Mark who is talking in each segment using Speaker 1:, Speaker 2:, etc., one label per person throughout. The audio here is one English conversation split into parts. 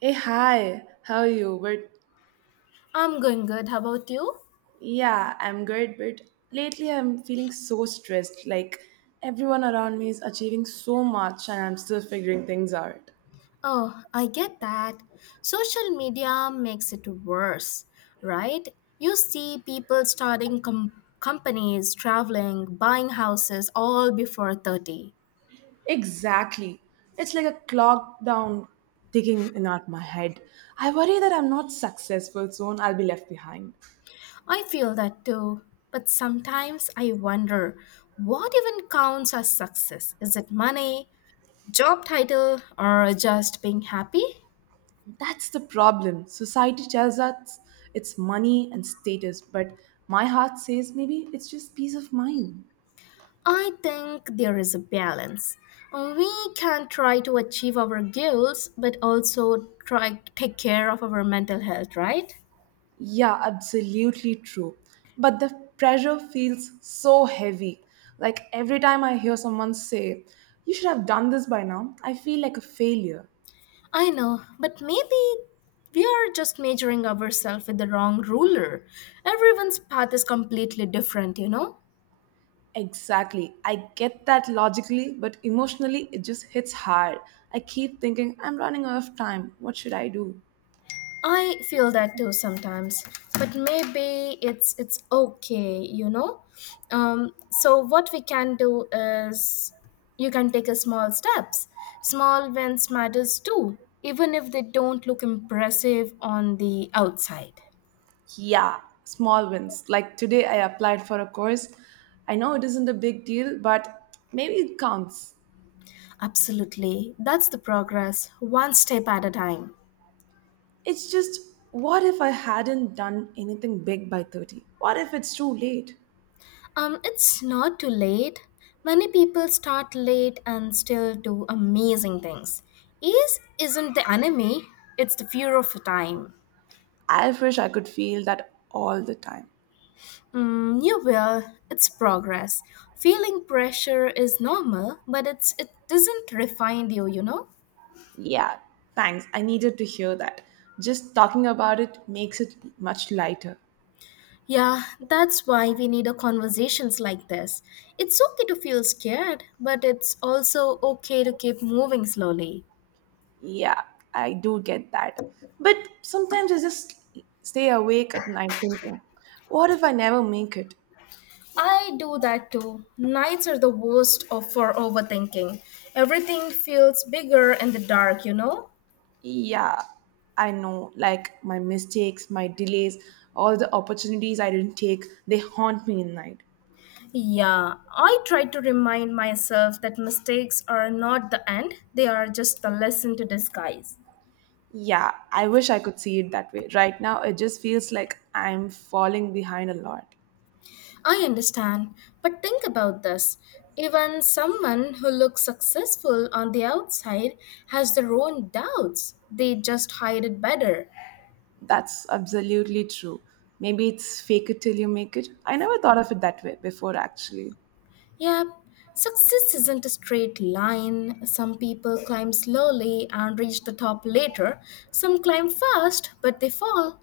Speaker 1: Hey, hi, how are you? But
Speaker 2: I'm going good. How about you?
Speaker 1: yeah, I'm good, but lately I'm feeling so stressed. Like everyone around me is achieving so much and I'm still figuring things out.
Speaker 2: Oh, I get that. Social media makes it worse, right? You see people companies, traveling, buying houses all before 30.
Speaker 1: Exactly. It's like a clock down ticking in out my head. I worry that I'm not successful soon, I'll be left behind.
Speaker 2: I feel that too. But sometimes I wonder what even counts as success? Is it money, job title, or just being happy?
Speaker 1: That's the problem. Society tells us it's money and status, but my heart says maybe it's just peace of mind.
Speaker 2: I think there is a balance. We can try to achieve our goals, but also try to take care of our mental health, right?
Speaker 1: Yeah, absolutely true. But the pressure feels so heavy. Like every time I hear someone say, you should have done this by now, I feel like a failure.
Speaker 2: I know, but maybe we are just measuring ourselves with the wrong ruler. Everyone's path is completely different, you know?
Speaker 1: Exactly. I get that logically, but emotionally, it just hits hard. I keep thinking, I'm running out of time. What should I do?
Speaker 2: I feel that too sometimes, but maybe it's okay, you know. So what we can do is you can take a small steps. Small wins matters too, even if they don't look impressive on the outside.
Speaker 1: Yeah, small wins. Like today, I applied for a course. I know it isn't a big deal, but maybe it counts.
Speaker 2: Absolutely, that's the progress, one step at a time.
Speaker 1: It's just, what if I hadn't done anything big by 30? What if it's too late?
Speaker 2: It's not too late. Many people start late and still do amazing things. Ease isn't the enemy, it's the fear of time.
Speaker 1: I wish I could feel that all the time.
Speaker 2: Mm, you will, it's progress. Feeling pressure is normal, but it doesn't refine you, you know?
Speaker 1: Yeah, thanks. I needed to hear that. Just talking about it makes it much lighter.
Speaker 2: Yeah, that's why we need a conversations like this. It's okay to feel scared, but it's also okay to keep moving slowly.
Speaker 1: Yeah, I do get that. But sometimes I just stay awake at night thinking, what if I never make it?
Speaker 2: I do that too. Nights are the worst of for overthinking. Everything feels bigger in the dark, you know?
Speaker 1: Yeah, I know, like my mistakes, my delays, all the opportunities I didn't take, they haunt me at night.
Speaker 2: Yeah, I try to remind myself that mistakes are not the end, they are just the lesson to disguise.
Speaker 1: Yeah, I wish I could see it that way. Right now, it just feels like I'm falling behind a lot.
Speaker 2: I understand, but think about this. Even someone who looks successful on the outside has their own doubts. They just hide it better.
Speaker 1: That's absolutely true. Maybe it's fake it till you make it. I never thought of it that way before, actually.
Speaker 2: Yep, success isn't a straight line. Some people climb slowly and reach the top later. Some climb fast, but they fall.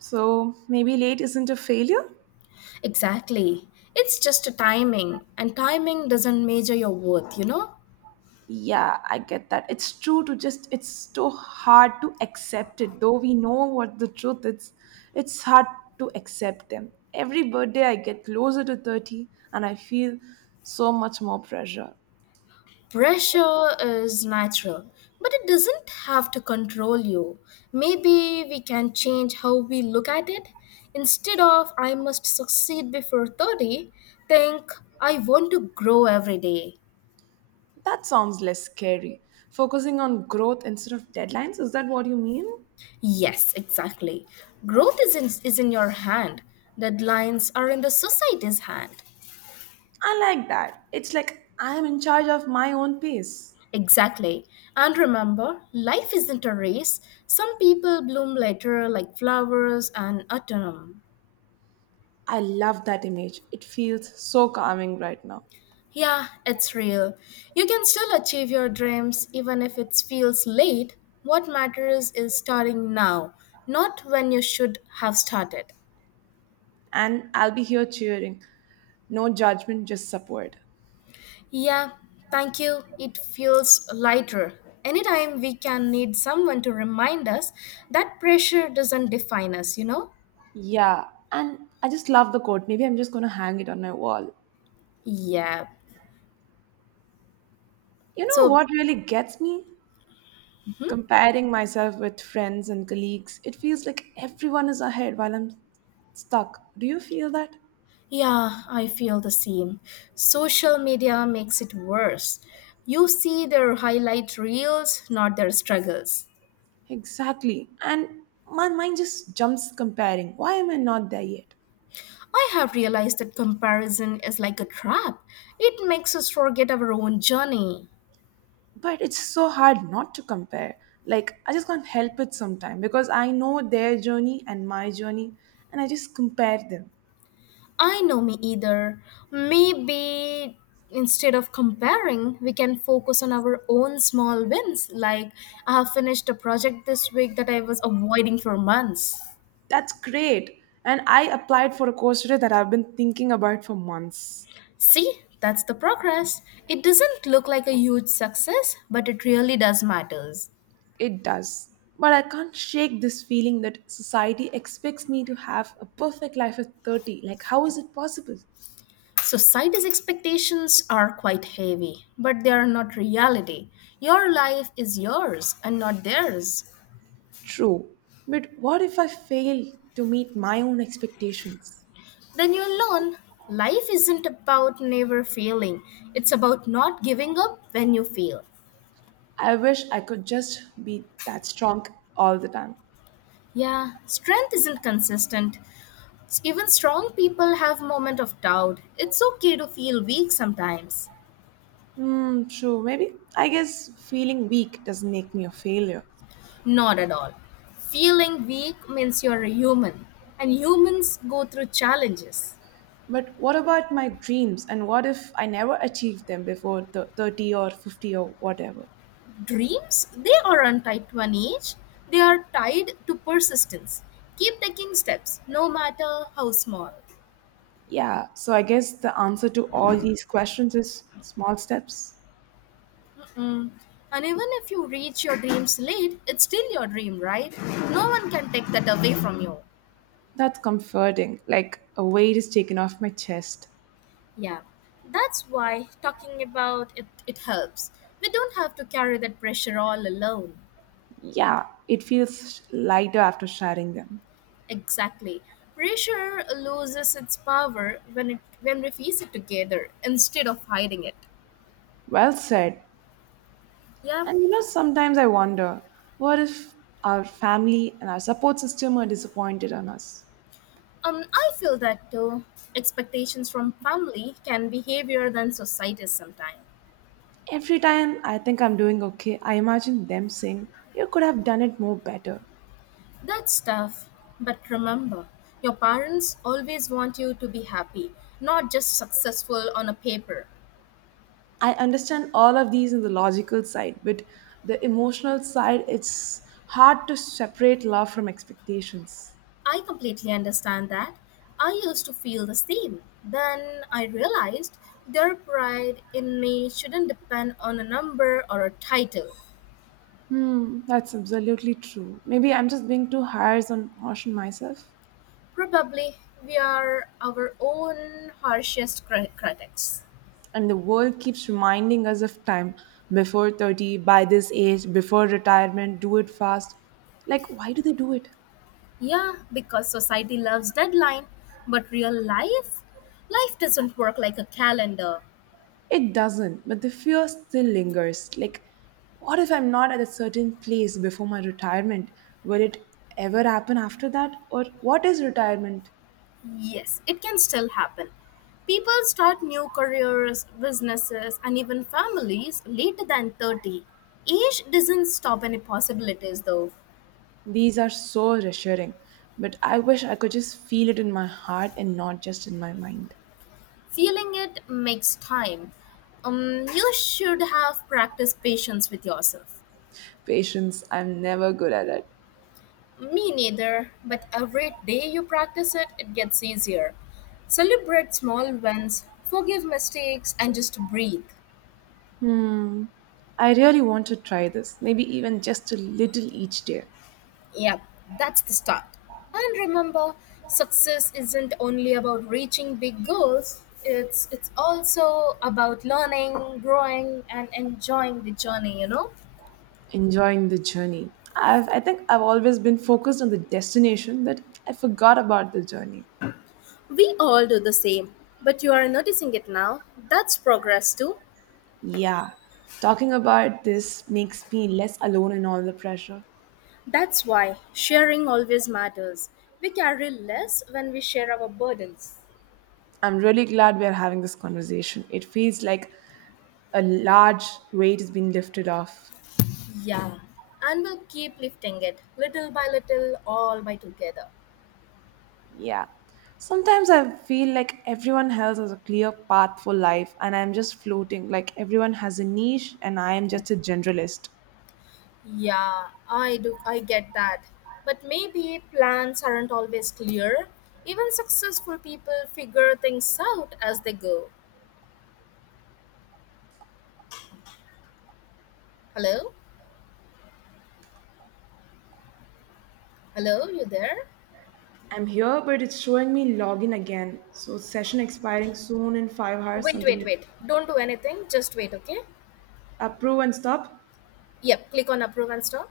Speaker 1: So maybe late isn't a failure?
Speaker 2: Exactly. It's just a timing, and timing doesn't measure your worth, you know?
Speaker 1: Yeah, I get that. It's true to just, it's so hard to accept it. Though we know what the truth is, it's hard to accept them. Every birthday, I get closer to 30 and I feel so much more pressure.
Speaker 2: Pressure is natural, but it doesn't have to control you. Maybe we can change how we look at it. Instead of I must succeed before 30, think I want to grow every day.
Speaker 1: That sounds less scary. Focusing on growth instead of deadlines, is that what you mean?
Speaker 2: Yes, exactly. Is in your hand. Deadlines are in the society's hand.
Speaker 1: I like that. It's like I am in charge of my own pace.
Speaker 2: Exactly. And remember, life isn't a race. Some people bloom later like flowers and autumn.
Speaker 1: I love that image. It feels so calming right now.
Speaker 2: Yeah, it's real. You can still achieve your dreams even if it feels late. What matters is starting now, not when you should have started.
Speaker 1: And I'll be here cheering. No judgment, just support.
Speaker 2: Yeah, thank you. It feels lighter. Anytime we can need someone to remind us that pressure doesn't define us, you know?
Speaker 1: Yeah, and I just love the quote. Maybe I'm just going to hang it on my wall.
Speaker 2: Yeah.
Speaker 1: You know
Speaker 2: So,
Speaker 1: what really gets me? Comparing myself with friends and colleagues. It feels like everyone is ahead while I'm stuck. Do you feel that?
Speaker 2: yeah, I feel the same. Social media makes it worse. You see their highlight reels, not their struggles.
Speaker 1: Exactly. And my mind just jumps comparing. Why am I not there yet?
Speaker 2: I have realized that comparison is like a trap. It makes us forget our own journey.
Speaker 1: But it's so hard not to compare. Like, I just can't help it sometimes because I know their journey and my journey, and I just compare them.
Speaker 2: I know me either. Maybe instead of comparing, we can focus on our own small wins. Like, I have finished a project this week that I was avoiding for months.
Speaker 1: That's great. And I applied for a course today that I've been thinking about for months.
Speaker 2: See, that's the progress. It doesn't look like a huge success, but it really does matters.
Speaker 1: It does. But I can't shake this feeling that society expects me to have a perfect life at 30. Like, how is it possible?
Speaker 2: Society's expectations are quite heavy, but they are not reality. Your life is yours and not theirs.
Speaker 1: True, but what if I fail to meet my own expectations?
Speaker 2: Then you'll learn life isn't about never failing, it's about not giving up when you fail.
Speaker 1: I wish I could just be that strong all the time.
Speaker 2: Yeah, strength isn't consistent. Even strong people have moment of doubt. It's okay to feel weak sometimes.
Speaker 1: Hmm, true, maybe. I guess feeling weak doesn't make me a failure.
Speaker 2: Not at all. Feeling weak means you're a human, and humans go through challenges.
Speaker 1: But what about my dreams and what if I never achieve them before the 30 or 50 or whatever?
Speaker 2: Dreams, they aren't tied to an age, they are tied to persistence. Keep taking steps, no matter how small.
Speaker 1: Yeah, so I guess the answer to all these questions is small steps.
Speaker 2: Mm. And even if you reach your dreams late, it's still your dream, right? No one can take that away from you.
Speaker 1: That's comforting, like a weight is taken off my chest.
Speaker 2: Yeah, that's why talking about it, it helps. We don't have to carry that pressure all alone.
Speaker 1: Yeah, it feels lighter after sharing them.
Speaker 2: Exactly. Pressure loses its power when we face it together instead of hiding it.
Speaker 1: Well said.
Speaker 2: Yeah,
Speaker 1: And you know, sometimes I wonder what if our family and our support system are disappointed on us?
Speaker 2: I feel that too. Expectations from family can be heavier than society sometimes.
Speaker 1: Every time I think I'm doing okay, I imagine them saying, you could have done it more better.
Speaker 2: That's tough. But remember, your parents always want you to be happy, not just successful on a paper.
Speaker 1: I understand all of these in the logical side, but the emotional side, it's hard to separate love from expectations.
Speaker 2: I completely understand that. I used to feel the same. Then I realized their pride in me shouldn't depend on a number or a title.
Speaker 1: Hmm, that's absolutely true. Maybe I'm just being too harsh on myself.
Speaker 2: Probably we are our own harshest critics.
Speaker 1: And the world keeps reminding us of time before 30, by this age, before retirement, do it fast. Like, why do they do it?
Speaker 2: Yeah, because society loves deadline, but real life? Life doesn't work like a calendar.
Speaker 1: It doesn't, but the fear still lingers. Like, what if I'm not at a certain place before my retirement? Will it ever happen after that? Or what is retirement?
Speaker 2: Yes, it can still happen. People start new careers, businesses, and even families later than 30. Age doesn't stop any possibilities though.
Speaker 1: These are so reassuring, but I wish I could just feel it in my heart and not just in my mind.
Speaker 2: Feeling it makes time. You should have practiced patience with yourself.
Speaker 1: Patience, I'm never good at it.
Speaker 2: Me neither, but every day you practice it, it gets easier. Celebrate small wins, forgive mistakes, and just breathe.
Speaker 1: Hmm. I really want to try this. Maybe even just a little each day,
Speaker 2: Yep, that's the start. And remember, success isn't only about reaching big goals. It's also about learning, growing and enjoying the journey, you know?
Speaker 1: enjoying the journey. I think I've always been focused on the destination that I forgot about the journey.
Speaker 2: We all do the same, but you are noticing it now. That's progress too.
Speaker 1: Yeah. Talking about this makes me less alone in all the pressure.
Speaker 2: That's why sharing always matters. We carry less when we share our burdens.
Speaker 1: I'm really glad we're having this conversation. It feels like a large weight has been lifted off.
Speaker 2: Yeah. And we'll keep lifting it little by little, all by together.
Speaker 1: Yeah. Sometimes I feel like everyone else has a clear path for life and I'm just floating, like everyone has a niche and I am just a generalist.
Speaker 2: Yeah, I do. I get that. But maybe plans aren't always clear. Even successful people figure things out as they go. Hello? Hello, you there?
Speaker 1: I'm here, but it's showing me login again. So session expiring soon in 5 hours,
Speaker 2: Wait, wait,
Speaker 1: something.
Speaker 2: wait. Don't do anything. Just wait, okay?
Speaker 1: Approve and stop.
Speaker 2: Yep, click on approve and stop.